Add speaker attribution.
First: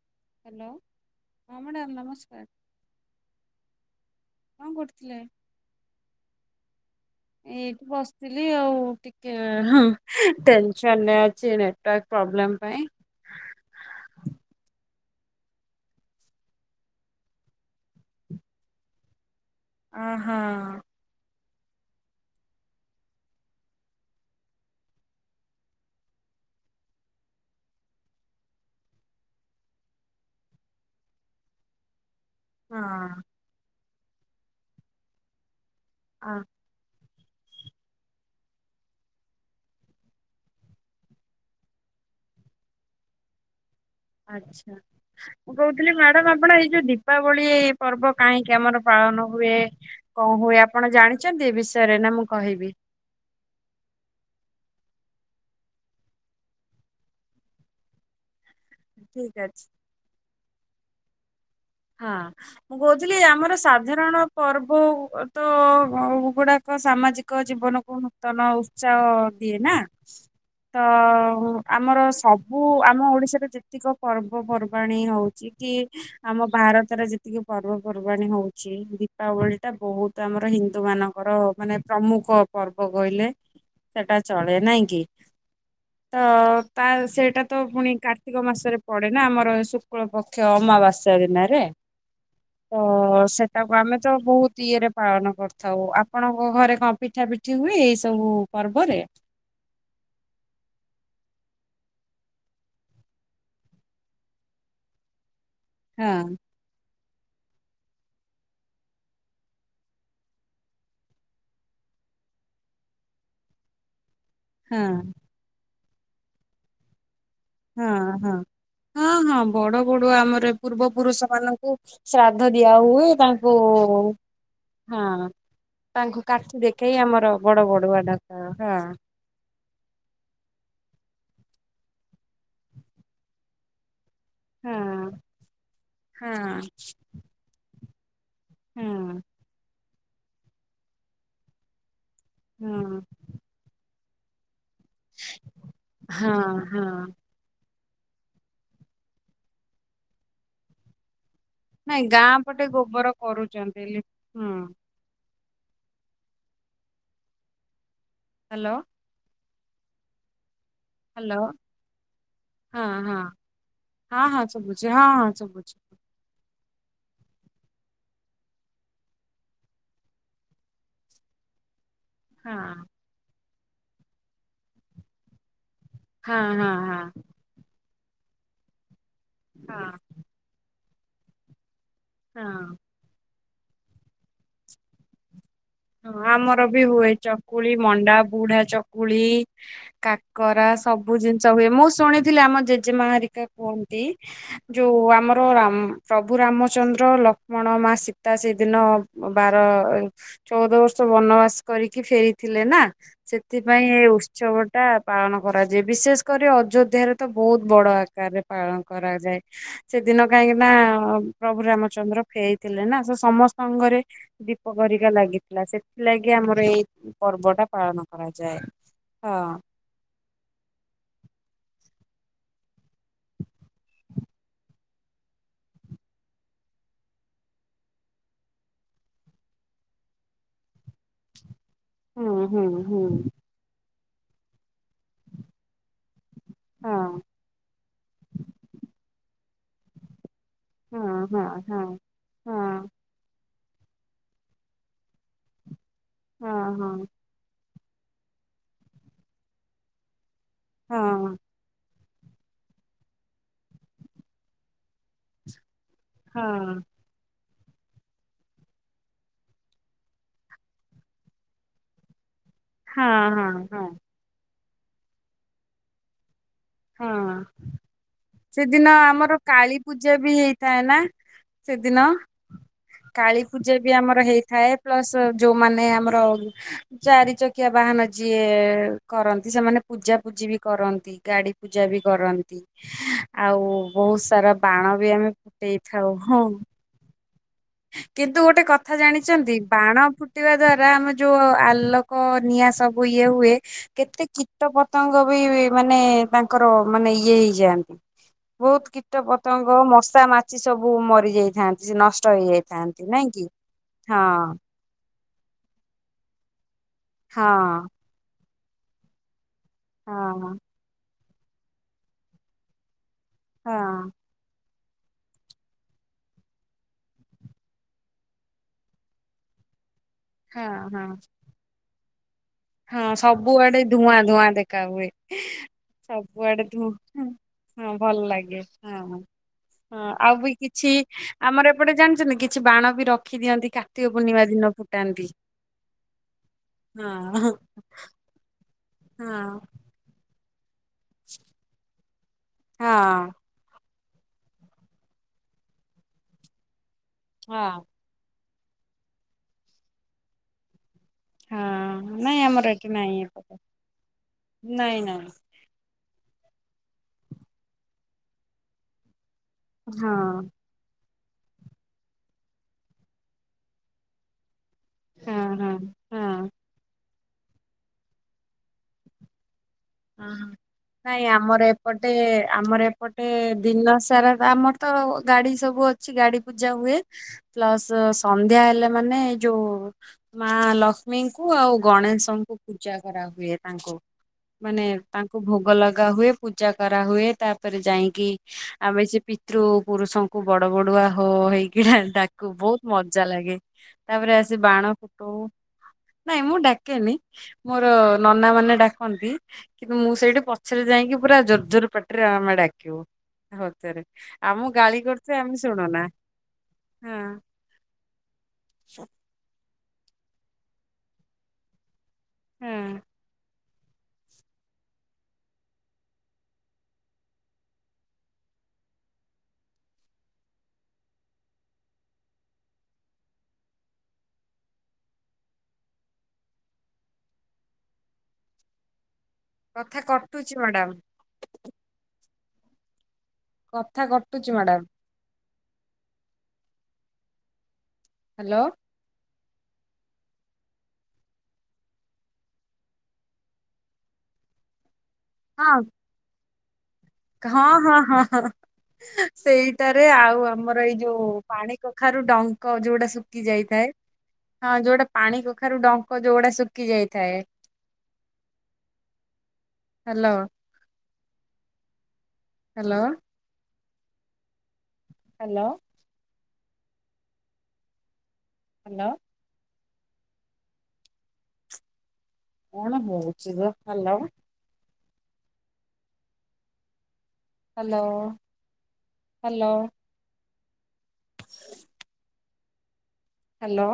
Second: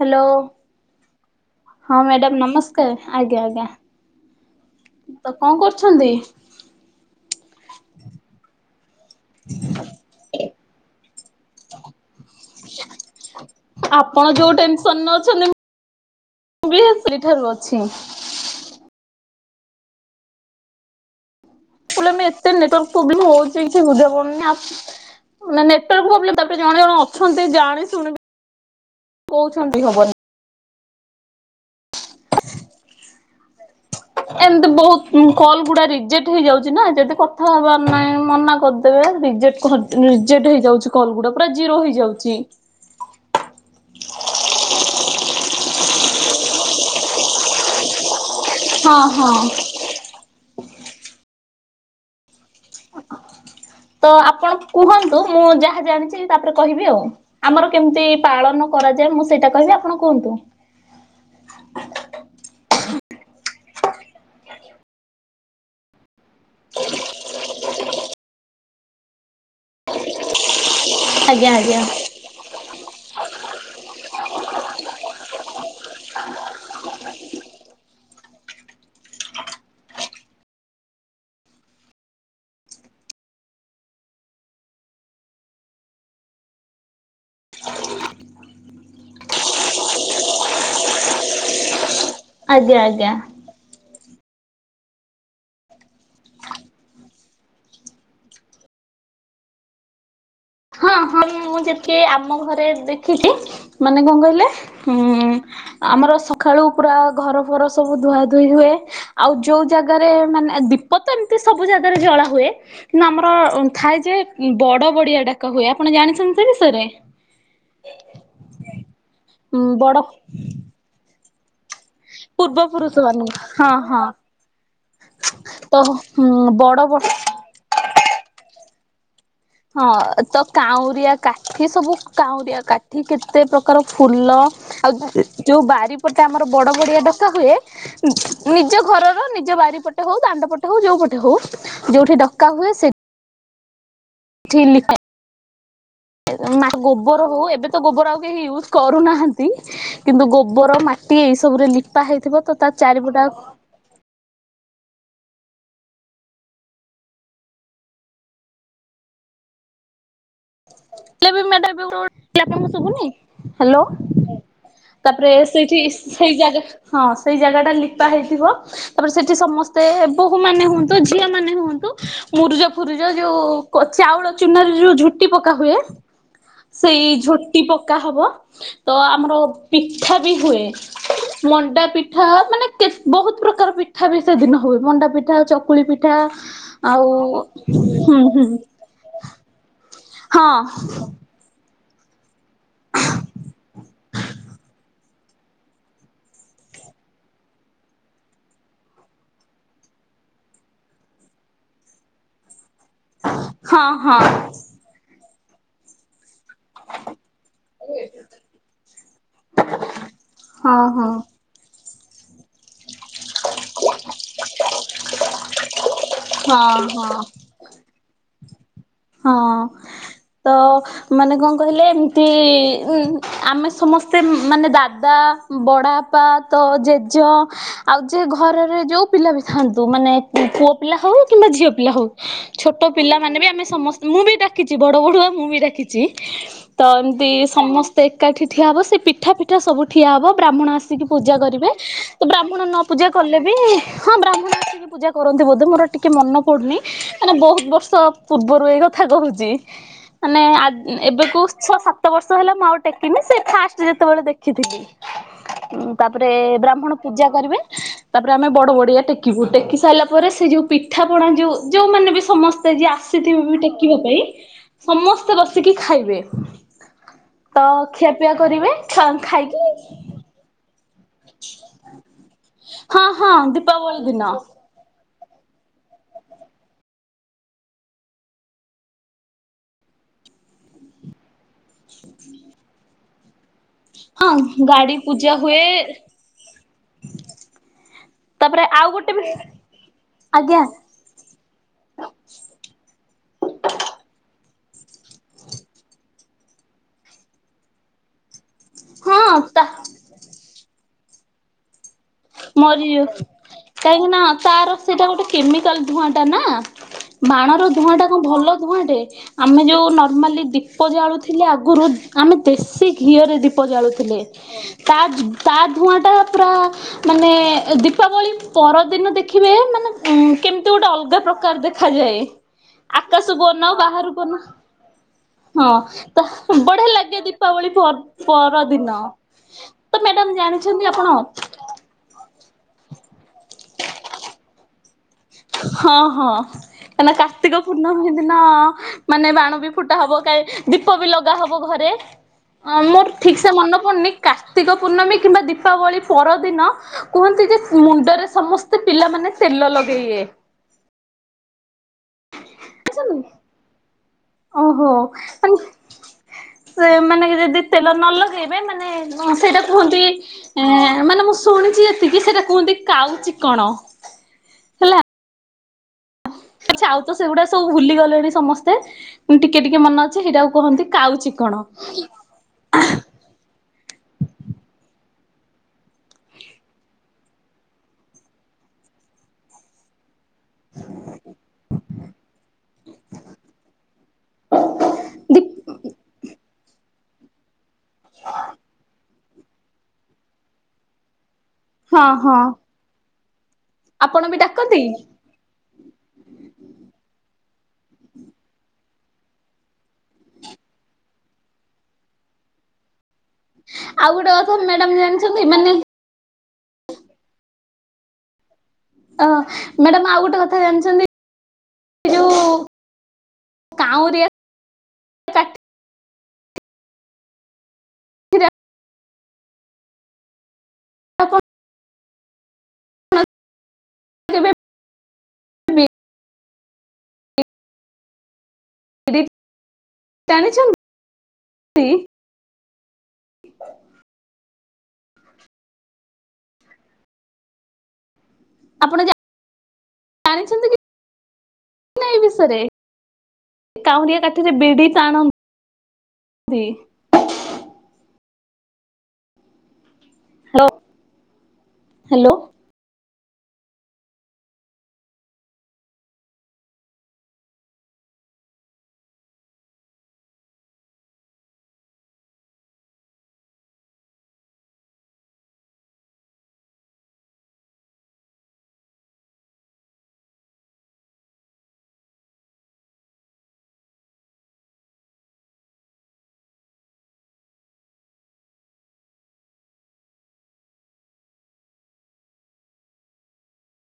Speaker 1: Hello,
Speaker 2: hello
Speaker 1: ହଁ madam ନମସ୍କାର। ଆଜ୍ଞା ଆଜ୍ଞା।
Speaker 2: କଣ କରୁଥିଲେ?
Speaker 1: ତ କଣ କରୁଛନ୍ତି?
Speaker 2: କେ ହଁ ଟେନସନ ରେ ଅଛି ନେଟୱର୍କ ପ୍ରୋବ୍ଲେମ ପାଇଁ
Speaker 1: ନଉଛନ୍ତି [unintelligible] ସେଇଠାରୁ ଅଛି [unintelligible]
Speaker 2: ଅ ହଁ ।
Speaker 1: କଲେ ମାନେ ଏତେ ନେଟୱର୍କ ପ୍ରୋବ୍ଲେମ ହଉଚି ଯେ ବୁଝା ପଡୁନି ଆ ମାନେ ନେଟାର୍କ ପ୍ରୋବ୍ଲେମ ତାପରେ ଜଣେ ଜଣ ଅଛନ୍ତି ଜାଣି ଶୁଣି କହୁଛନ୍ତି ହବନି।
Speaker 2: ହଁ।
Speaker 1: ଏମିତି ବହୁତ କଲ ଗୁଡା
Speaker 2: ଆ
Speaker 1: ରିଜେକ୍ଟ ହେଇଯାଉଚି ନା ଯଦି ହବାର ନାଇଁ ମନା କରିଦେବ। ରିଜେକ୍ଟ ହ ରିଯେକ୍ଟ ହେଇଯାଉଚି କଲ ଗୁଡା ପୁର ଜିରୋ ହେଇଯାଉଚି।
Speaker 2: ଆଚ୍ଛା ମୁଁ କହୁଥିଲି ମ୍ୟାଡାମ ଆପଣ ଏଇ ଯଉ ଦୀପାବଳି ପର୍ବ କାହିଁକି ଆମର
Speaker 1: ହଁ
Speaker 2: ପାଳନ
Speaker 1: ହଁ।
Speaker 2: ହୁଏ କଣ ହୁଏ। ଆ ଆପଣ ଜାଣିଚନ୍ତି ଏ ବିଷୟରେ ନା ମୁଁ କହିବି?
Speaker 1: ତ ଆପଣ କୁହନ୍ତୁ ମୁଁ ଯାହା ଜାଣିଚି, ତାପରେ କହିବି ଆଉ ଆମର କେମିତି ପାଳନ କରାଯାଏ ମୁଁ
Speaker 2: ଠିକ
Speaker 1: ସେଇଟା
Speaker 2: ଅଛି।
Speaker 1: କହିବି, ଆପଣ କୁହନ୍ତୁ।
Speaker 2: ହଁ ମୁଁ କହୁଥିଲି ଆମର ସାଧାରଣ ପର୍ବ ତ ଅ ଗୁଡାକ ସାମାଜିକ ଜୀବନକୁ ନୂତନ ଉତ୍ସାହ ଦିଏ ନା। ତ
Speaker 1: ଆଜ୍ଞା ଆଜ୍ଞା।
Speaker 2: ଆମର ସବୁ ଆମ ଓଡିଶାରେ ଯେ ପ୍ରତେକ ପର୍ବପର୍ବାଣୀ ହଉଚ କି ଆମ ଭାରତରେ ଯେତିକି ପର୍ବପର୍ବାଣ ହଉଚି ଦୀପାବଳି ଟା ବହୁତ ଆମର ହିନ୍ଦୁ ମାନଙ୍କର ମାନେ ପ୍ରମୁଖ ପର୍ବ କହିଲେ ସେଟା ଚଳେ ନାଁ କିି ତ ତା ସେଇଟା ତ ପୁଣି କାର୍ତ୍ତିକ ମାସରେ ପଡେ ନା ଆମର ଶୁକ୍ଳ ପକ୍ଷ ଅମାବାସ୍ୟା ଦିନରେ [unintelligible]
Speaker 1: ଆଜ୍ଞା
Speaker 2: ତ
Speaker 1: ଆଜ୍ଞା
Speaker 2: ସେଟାକୁ ଆମେ ତ ବୋହୁତ ଇଏରେ ପାଳନ କରିଥାଉ ଆପଣଙ୍କ ଘରେ କଣ ପିଠା ପିଠି ହୁଏ ଏଇ ସବୁ ପର୍ବରେ
Speaker 1: ହଁ ହଁ ମୁଁ ଯେତିକି ଆମ ଘରେ ଦେଖିଚି ମାନେ କଣ କହିଲେ ଉଁ
Speaker 2: ହଁ
Speaker 1: ଆମର ସକାଳୁ ପୁରା ଘର ଫର ସବୁ ଧୁଆ ଧୁୋଇ ହୁଏ ଆଉ ଯୋଉ ଜାଗାରେ ମାନେ ଦୀପ ତ ଏମିତି ସବୁ ଜାଗାରେ ଜଳା ହୁଏ ଆମର ଥାଏ ଯେ
Speaker 2: ହଁ
Speaker 1: ବଡ ବଡ଼ିଆ ଡା ଆପଣ ଜାଣିଛନ୍ତି ଏ ବିଷରେ
Speaker 2: ହଁ ହଁ ହଁ ହଁ ବଡ ବଡୁଆ ଆମର ପୂର୍ବ ପୁରୁଷ କରନ୍ତି ଶ୍ରାଦ୍ଧ
Speaker 1: ପୂର୍ବ
Speaker 2: ଦିଆ
Speaker 1: ପୁରୁଷ
Speaker 2: ହଏ
Speaker 1: ମାନଙ୍କୁ
Speaker 2: ତାଙ୍କୁ
Speaker 1: ହଁ ହଁ।
Speaker 2: ହଁ
Speaker 1: ତ
Speaker 2: ତାଙ୍କୁ
Speaker 1: ହୁଁ
Speaker 2: କାଠି
Speaker 1: ବଡ ବ
Speaker 2: ଦେଖେଇ ଆମର ବଡ ବଡୁଆ ଡାକ ହଁ
Speaker 1: ହଁ ତ କାଉଁରିଆ କାଠି ସବୁ କାଉଁରିଆ କାଠି କେତେ ପ୍ରକାର? ଫୁଲ ଆଉ ଯୋଉ ବାରିପଟେ
Speaker 2: ହଁ
Speaker 1: ଆମର ବଡ ବଡିଆ ଡକା ହୁଏ। [inaudible]
Speaker 2: ହଁ
Speaker 1: ନିଜ
Speaker 2: ହଁ
Speaker 1: ଘରର ନିଜ ବାରି ପ ଟ ହୋଉ ଦାଣ୍ଡ ପଟେ ହୋଉ ଯୋଉ ପଟେ ହୋଉ ଯୋଉଠି ଡକା
Speaker 2: ହଁ
Speaker 1: ଖିଲିକା
Speaker 2: ହଁ
Speaker 1: ମା
Speaker 2: ହଁ
Speaker 1: ଗୋବରୁ ଏବେ ଗୋବର ଆଉ କେହି ଇଉଜୁ କରୁ ନାହାନ୍ତି କିନ୍ତୁ ଗୋବର ମାଟି ଏଇ ସବୁ
Speaker 2: ନାଇଁ ଗାଁ ପଟେ ଗୋବର କରୁଚନ୍ତି ହୁଁ ହଲୋ
Speaker 1: [unintelligible]
Speaker 2: ହ୍ୟାଲୋ
Speaker 1: ଆପଣଙ୍କୁ
Speaker 2: ହଁ
Speaker 1: ସୁବୁଦ୍ଧି
Speaker 2: ହଁ
Speaker 1: ହାଲୋ
Speaker 2: ହଁ ହଁ ଶୁଭୁଛି ହଁ ହଁ
Speaker 1: ତାପରେ
Speaker 2: ଶୁଭୁଛି
Speaker 1: ସେଇଠି ସେଇ ଜାଗା ହଁ ସେଇ ଜାଗା ଟା ଲିପା ହେଇଥିବ ତାପରେ ସେଠି ସମସ୍ତେ ବୋହୂ ମାନ ହୁଅନ୍ତୁ ଝିଅ ମାନେ ହୁଅନ୍ତୁ
Speaker 2: ହଁ
Speaker 1: ମୁରୁଜ ଫୁରୁଜ ଯୋଉ କୋ ଚାଉଳ ଚୁନ ରେ ଯୋଉ ଝୁଟି ପକା ହୁଏ
Speaker 2: ହଁ ହଁ ହଁ
Speaker 1: ସେଇ ଝୋଟି ପ କା ହବ ତ ଆମର
Speaker 2: ହଁ
Speaker 1: ପିଠା ବି ହୁଏ ମଣ୍ଡା ପିଠ ପି ଠା
Speaker 2: ହଁ
Speaker 1: ମାନେକେ ତେ ବହୁତ ସୁବୁ ପ୍ରକାର ପିଠା ବି ସେଦିନ ବିହୁଏ ମଣ୍ଡା ପିଠାଉ ଚ
Speaker 2: ହଁ ଆମର ବି ହୁଏ ଚକୁଳି ମଣ୍ଡା
Speaker 1: ହୁଁ ହୁଁ
Speaker 2: ବୁଢା ଚକୁଳି
Speaker 1: ହଁ
Speaker 2: କାକରା ସବୁ ଜିନିଷ ହୁଏ ମୋସ୍ ଶୁଣିଥିଲେ ଆମ ଜେଜେମା ହେରିକା କୁହନ୍ତି ଯୋଉ ଆମର ରାମ ପ୍ରଭୁ ରାମଚନ୍ଦ୍ର ଲକ୍ଷ୍ମଣ ମା ସୀତା ସେଦିନ ବାର ଚଉଦ ବର୍ଷ ବନବାସ କରିକି ଫେରିଥିଲେ ନା।
Speaker 1: ହଁ
Speaker 2: ସେଥିପାଇଁ ଏ
Speaker 1: ହଁ
Speaker 2: ଉତ୍ସବ ଟା ପାଳନ କରାଯି ବିଶେଷ କରି ଅଯୋଧ୍ୟାରେ ତ ବହୁତ ବଡ ଆକାରରେ ପାଳନ କରାଯାଏ ସେଦିନ କାହିଁକିନା
Speaker 1: ହଁ ହଁ
Speaker 2: ପ୍ରଭୁ ରାମ ଚନ୍ଦ୍ର ଫେଇଥିଲେ ନା ସେ ସମସ୍ତଙ୍କରେ ଦୀପ ହେରିକା ଲାଗି ହେଲା ସେ ଥିଲାଗି ଆମର
Speaker 1: ହଁ
Speaker 2: ଏଇ
Speaker 1: ହଁ
Speaker 2: ପର୍ବ ଟା ପାଳନ କରାଯା ଯାଏ
Speaker 1: ହଁ ତ ମାନେ କଣ କହିଲେ ଏମିତି ଉଁ ଆମେ ସମସ୍ତେ ମାନେ ଦାଦା ବଡ଼ବାପା ତ ଜେଜା ଆଉ ଯୋ ଘରରେ ଯେଉଁ ପିଲା ବି ଥାଆନ୍ତୁ ମାନେ ପୁଅ ପିଲା ହଉ କିମ୍ବା ଝିଅ ପିଲା ହଉ
Speaker 2: ହୁଁ ହୁଁ
Speaker 1: ଛୋଟ
Speaker 2: ହୁଁ
Speaker 1: ପିଲାମାନେ ବି ଆମେ ସମସ୍ତେ ମୁଁ ବି ଡାକିଛି ବଡ ବଡୁଆ ମୁଁ ବି ଡାକିଛି। ତ
Speaker 2: ହଁ
Speaker 1: ଏମତି ସମସ୍ତେ ଏକାଠି ଠିଆ ହବ ସେ ପିଠା ପି ତ ସବୁ ଠିଆ ହବ ବ୍ରାହ୍ମଣ
Speaker 2: ହଁ
Speaker 1: ଆସିକି ପୂଜା
Speaker 2: ହଁ
Speaker 1: କରିବେ
Speaker 2: ହଁ
Speaker 1: ତ
Speaker 2: ହଁ
Speaker 1: ବ୍ରାହ୍ମଣ ନ ପୂଜା କଲେ ବି ହଁ ବ୍ରାହ୍ମଣ ଆସିକି ପୂଜା କରନ୍ତି ବୋଧେ ମୋର ଟିକେ ମନେ
Speaker 2: ହଁ
Speaker 1: ପଡୁନି
Speaker 2: ହଁ
Speaker 1: ମାନେ ବହୁତ ବର୍ଷ ସ [unintelligible] ପୂର୍ବରୁ ଏଇ [unintelligible] ମାନେ ନା
Speaker 2: ହଁ
Speaker 1: ଏବେକୁ ଛଅ ସାତ ସାତ ବର୍ଷ ହେଲା ମୁଁ ଆଉ ଟେକିନି ସେ ଫାଷ୍ଟ ଯେତେବେଳେ ଦେଖିଥିଲି ଉ ତାପରେ
Speaker 2: ହଁ
Speaker 1: ବ୍ରାହ୍ମଣ ପୂଜା କରିବେ। ତାପରେ ଆମେ ବଡ ବଡିଆ ଟେକିବୁ ଟେକି ସାରିଲା ପରେ ସେ ଯୋଉ ପିଠା ପଣା ଯୋଉ ଯୋଉମାନେ ବି ସମସ୍ତେ ସ୍ତେ ଯା
Speaker 2: ହଁ
Speaker 1: ସେଥି
Speaker 2: ହଁ
Speaker 1: ଉମ
Speaker 2: ହଁ
Speaker 1: ଟେକିବା ପାଇଁ ସମସ୍ତେ ବସିକି ଖାଇବେ।
Speaker 2: ହଁ
Speaker 1: ତ ଖିଆପିଆ କରିବେ
Speaker 2: ସେଦିନ ଆମର
Speaker 1: ଖାଇକି
Speaker 2: କାଳୀ ପୂଜା ବି ହେଇଥାଏ ନା। ସେଦିନ
Speaker 1: ହଁ ହଁ
Speaker 2: କାଳୀ ପୂଜା ବି
Speaker 1: ଦୀପାବଳି
Speaker 2: ଆମର
Speaker 1: ଦିନ
Speaker 2: ହେଇଥାଏ ତ ପ୍ଲସ୍ ଯୋଉମାନେ ଆମର ଚାରି ଚକିଆ ବାହାନ ଯିଏ କରନ୍ତି ସେମାନେ ପୂଜାପୂଜି ବି କରନ୍ତି ଗାଡି ପୂଜା ବି କରନ୍ତି। ଆଉ ବହୁତ
Speaker 1: ହଁ
Speaker 2: ସାରା ବାଣ
Speaker 1: ଗାଡି
Speaker 2: ବି ଆମେ
Speaker 1: ପୂଜା ହୁଏ
Speaker 2: ଫୁଟେଇଥାଉ ହଁ। କିନ୍ତୁ ଗୋଟେ
Speaker 1: ତାପରେ ଆଉ
Speaker 2: କଥା
Speaker 1: ଗୋଟେ ବି
Speaker 2: ଜାଣିଛନ୍ତି ବାଣ ଫୁଟିବା
Speaker 1: ଆଜ୍ଞା
Speaker 2: ଦ୍ଵାରା ଆମ ଯୋଉ ଆଲୋକ ନିଆଁ ସବୁ ଇଏ ହୁଏ କେତେ କୀ କୀଟ ପତଙ୍ଗ ବି ମାନେ ତାଙ୍କର ମାନେ ଇଏ ହେଇଯାଆନ୍ତି। ବହୁତ କୀଟ
Speaker 1: ହଁ ତା
Speaker 2: ପତଙ୍ଗ ମଶା ମାଛି ସବୁ ବୁ ମରିଯାଇଥାନ୍ତି ସେ ନ
Speaker 1: ମରିଯାଉଚି କାହିଁକି ନା
Speaker 2: ହଁ
Speaker 1: ତାର ସେଇଟା ଗୋଟେ କେମିକାଲ ଧୁଆଁଟା ନା। ବାଣର
Speaker 2: ହଁ
Speaker 1: ଧୂଆଁ ଟା କଣ ଭଲ ଧୂଆଁ ଟେ ଆମେ ଯୋଉ
Speaker 2: ହଁ
Speaker 1: ନର୍ମାଲି ଦୀପ ଜାଳୁ ଥିଲେ ଆଗରୁ ଆମେ ଦେଶୀ ଘିଅରେ ଦୀପ
Speaker 2: ହଁ।
Speaker 1: ଜାଳୁଥିଲେ। ତା ତା ଧୂଆଁ ଟା ପୁରା ମାନେ ଦୀପାବଳୀ ପରଦିନ ଦେଖିବେ ମାନେ ଉଁ କେମିତି
Speaker 2: ହଁ
Speaker 1: ଗୋଟେ
Speaker 2: ହଁ
Speaker 1: ଅଲଗା ପ୍ରକାର ଦେଖାଯାଏ।
Speaker 2: ହଁ
Speaker 1: ଆକାଶକୁ ଅନାଅ
Speaker 2: ସବୁଆଡେ
Speaker 1: ବାହାରକୁ
Speaker 2: ଧୂଆଁ
Speaker 1: ଅନାଅ।
Speaker 2: ଧୂଆଁ ଦେଖା ହୁଏ
Speaker 1: ହଁ ତ
Speaker 2: ସବୁଆଡେ
Speaker 1: ବଢିଆ
Speaker 2: ଧୂ
Speaker 1: ଲାଗେ ଦୀପାବଳି
Speaker 2: ହଁ ଭଲ ଲାଗେ
Speaker 1: ପରଦିନ।
Speaker 2: ହଁ ହଁ
Speaker 1: ତ
Speaker 2: ହଁ
Speaker 1: ମ୍ୟାଡାମ
Speaker 2: ଆଉ ବି କିଛି
Speaker 1: ଜାଣିଛନ୍ତି ଆପଣ?
Speaker 2: ଆମର ଏପଟେ ଜାଣିଛନ୍ତି କିଛି ବାଣ ବି ରଖି ଦିଅନ୍ତି କାର୍ତ୍ତିକ ପୂର୍ଣ୍ଣିମା ଦିନକୁ।
Speaker 1: ହଁ ହଁ
Speaker 2: ହଁ
Speaker 1: କାହିଁକି ନାଁ କାର୍ତ୍ତିକ ପୂର୍ଣ୍ଣମୀ ଦିନ ମାନେ
Speaker 2: ହଁ
Speaker 1: ବାଣ ବି ଫୁଟା ହବ କାଳେ ଦୀପ ବି ଲଗା ହବ ଘରେ ଅଁ
Speaker 2: ହଁ
Speaker 1: ମୋର ଠିକ ସେ ମନେ ପଡୁନି କାର୍ତ୍ତିକ ପୂର୍ଣ୍ଣମୀ କିମ୍ବା ଦୀପାବଳୀ ପରଦିନ କୁହନ୍ତି ଯେ
Speaker 2: ହଁ
Speaker 1: ମୁଣ୍ଡରେ ସମସ୍ ସେ ପିଲାମାନେ ତେଲ ଲଗେଇଵେ।
Speaker 2: ହଁ ନାଇଁ ଆମର ଏଠି ନାଇଁ
Speaker 1: [inaudible]
Speaker 2: ଏପଟେ।
Speaker 1: ଓହୋ
Speaker 2: ନାଇଁ ନାଇଁ।
Speaker 1: ମାନେ ସେମାନେ କି ଯଦି ତେଲ ନ ଲଗେଇବେ ମାନେ ସେଇଟା କୁହନ୍ତି
Speaker 2: ହଁ
Speaker 1: ମାନେ ମୁଁ ଶୁ ଶୁଣିଚି ଏତିକି ସେଇଟା କୁହନ୍ତି କାଉ ଚିକଣ ହେଲା।
Speaker 2: ହଁ ହଁ ହୁଁ।
Speaker 1: ଆଚ୍ଛା ଆଉ ତ ସେଗୁଡା ସବୁ ଭୁଲି ଗଲେଣି ସମସ୍ତେ ମୁଁ ଟି
Speaker 2: ହଁ ହଁ ନାଇଁ ଆମର ଏପଟେ ଆମର ଏପଟେ ଦିନ ସାରା ଆମର ତ ଗାଡି ସବୁ ଅଛି ଗାଡି ପୂଜା ହୁଏ ପ୍ଲସ ସନ୍ଧ୍ୟା ହେଲେ ମାନେ ଯୋଉ ମାଲକ୍ଷ୍ମୀଙ୍କୁ ଆଉ ଗଣେଶଙ୍କୁ ପୂଜା କରାହୁଏ ତାଙ୍କୁ। ମାନେ ତାଙ୍କୁ
Speaker 1: ଦି
Speaker 2: ଭୋଗ ଲଗା ହୁଏ ପୂଜା କରା ହୁଏ ତା ପରେ ଯାଇଁକି ଆମେ ସେ ପି ତ୍ରୁ ପୁରୁଷଙ୍କୁ ବଡ ବଡୁଆ। ହୋ ହେଇକିନା
Speaker 1: ହଁ ହଁ
Speaker 2: ଡାକୁ ବହୁତ ମ ଚାଲାଗେ।
Speaker 1: ଆପଣ
Speaker 2: ତାପରେ
Speaker 1: ବି
Speaker 2: ଆସି
Speaker 1: ଡାକନ୍ତି?
Speaker 2: ବାଣ ଫୁଟଉ, ନାଇଁ ମୁଁ ଡାକେନି। ମୋର ନନା ମାନେ ଡାକନ୍ତି। କିନ୍ତୁ ମୁଁ ସେଇଠି ପଛରେ ଯାଇକି ପୁରା ଜୋର ଜୋର ପାଟିରେ ଆମେ ଡାକିବୁ। ହଉତରେ
Speaker 1: ଆଉ ଗୋଟେ କଥା
Speaker 2: ଆମୁକୁ
Speaker 1: ମ୍ୟାଡାମ
Speaker 2: ଗାଳି କରୁଥିବେ
Speaker 1: ଜାଣିଛନ୍ତି
Speaker 2: ଆମେ
Speaker 1: ମାନେ
Speaker 2: ଶୁଣୁନା। ହୁଁ।
Speaker 1: ଅଁ ମ୍ୟାଡାମ ଆଉ ଗୋଟେ କଥା ଜାଣିଚନ୍ତି। ଯୁ
Speaker 2: ହେଁ।
Speaker 1: କାଉଁରିଆକ କା [unintelligible] [unintelligible] [unintelligible] [unintelligible]
Speaker 2: କଥା କଟୁଛି
Speaker 1: ଜାଣିଛ
Speaker 2: ମ୍ୟାଡାମ
Speaker 1: ନ୍ତି।
Speaker 2: କଥା କଟୁଚି ମାଡାମ। ହାଲୋ।
Speaker 1: ଆଣିଛନ୍ତି କି ନାଇଁ ବିଷୟରେ କାଉଁରିଆ କାଠିରେ ବିଡି ଟାଣ
Speaker 2: ହଁ।
Speaker 1: [unintelligible]
Speaker 2: ହଁ ହଁ ହଁ ହ ସେଇ। ତରେ ଆଉ
Speaker 1: ହ୍ୟାଲୋ
Speaker 2: ଆମର ଏଇ ଯୋଉ ପାଣି କଖାରୁ
Speaker 1: ହ୍ୟାଲୋ।
Speaker 2: ଡଙ୍କ ଯୋଉଟା ସବୁ କି ଯାଇଥାଏ ହଁ ଯୋଉଟା ପାଣି କଖାରୁ ଡଙ୍କ ଯୋଉଗୁଡା ଶୁକି ଯାଇଥାଏ। ହଲୋ। ହାଲୋ। ହାଲୋ। ହାଲୋ। କଣ ହଉଛି ଲୋ ହାଲୋ। Hello hello. [inaudible] ହାଲୋ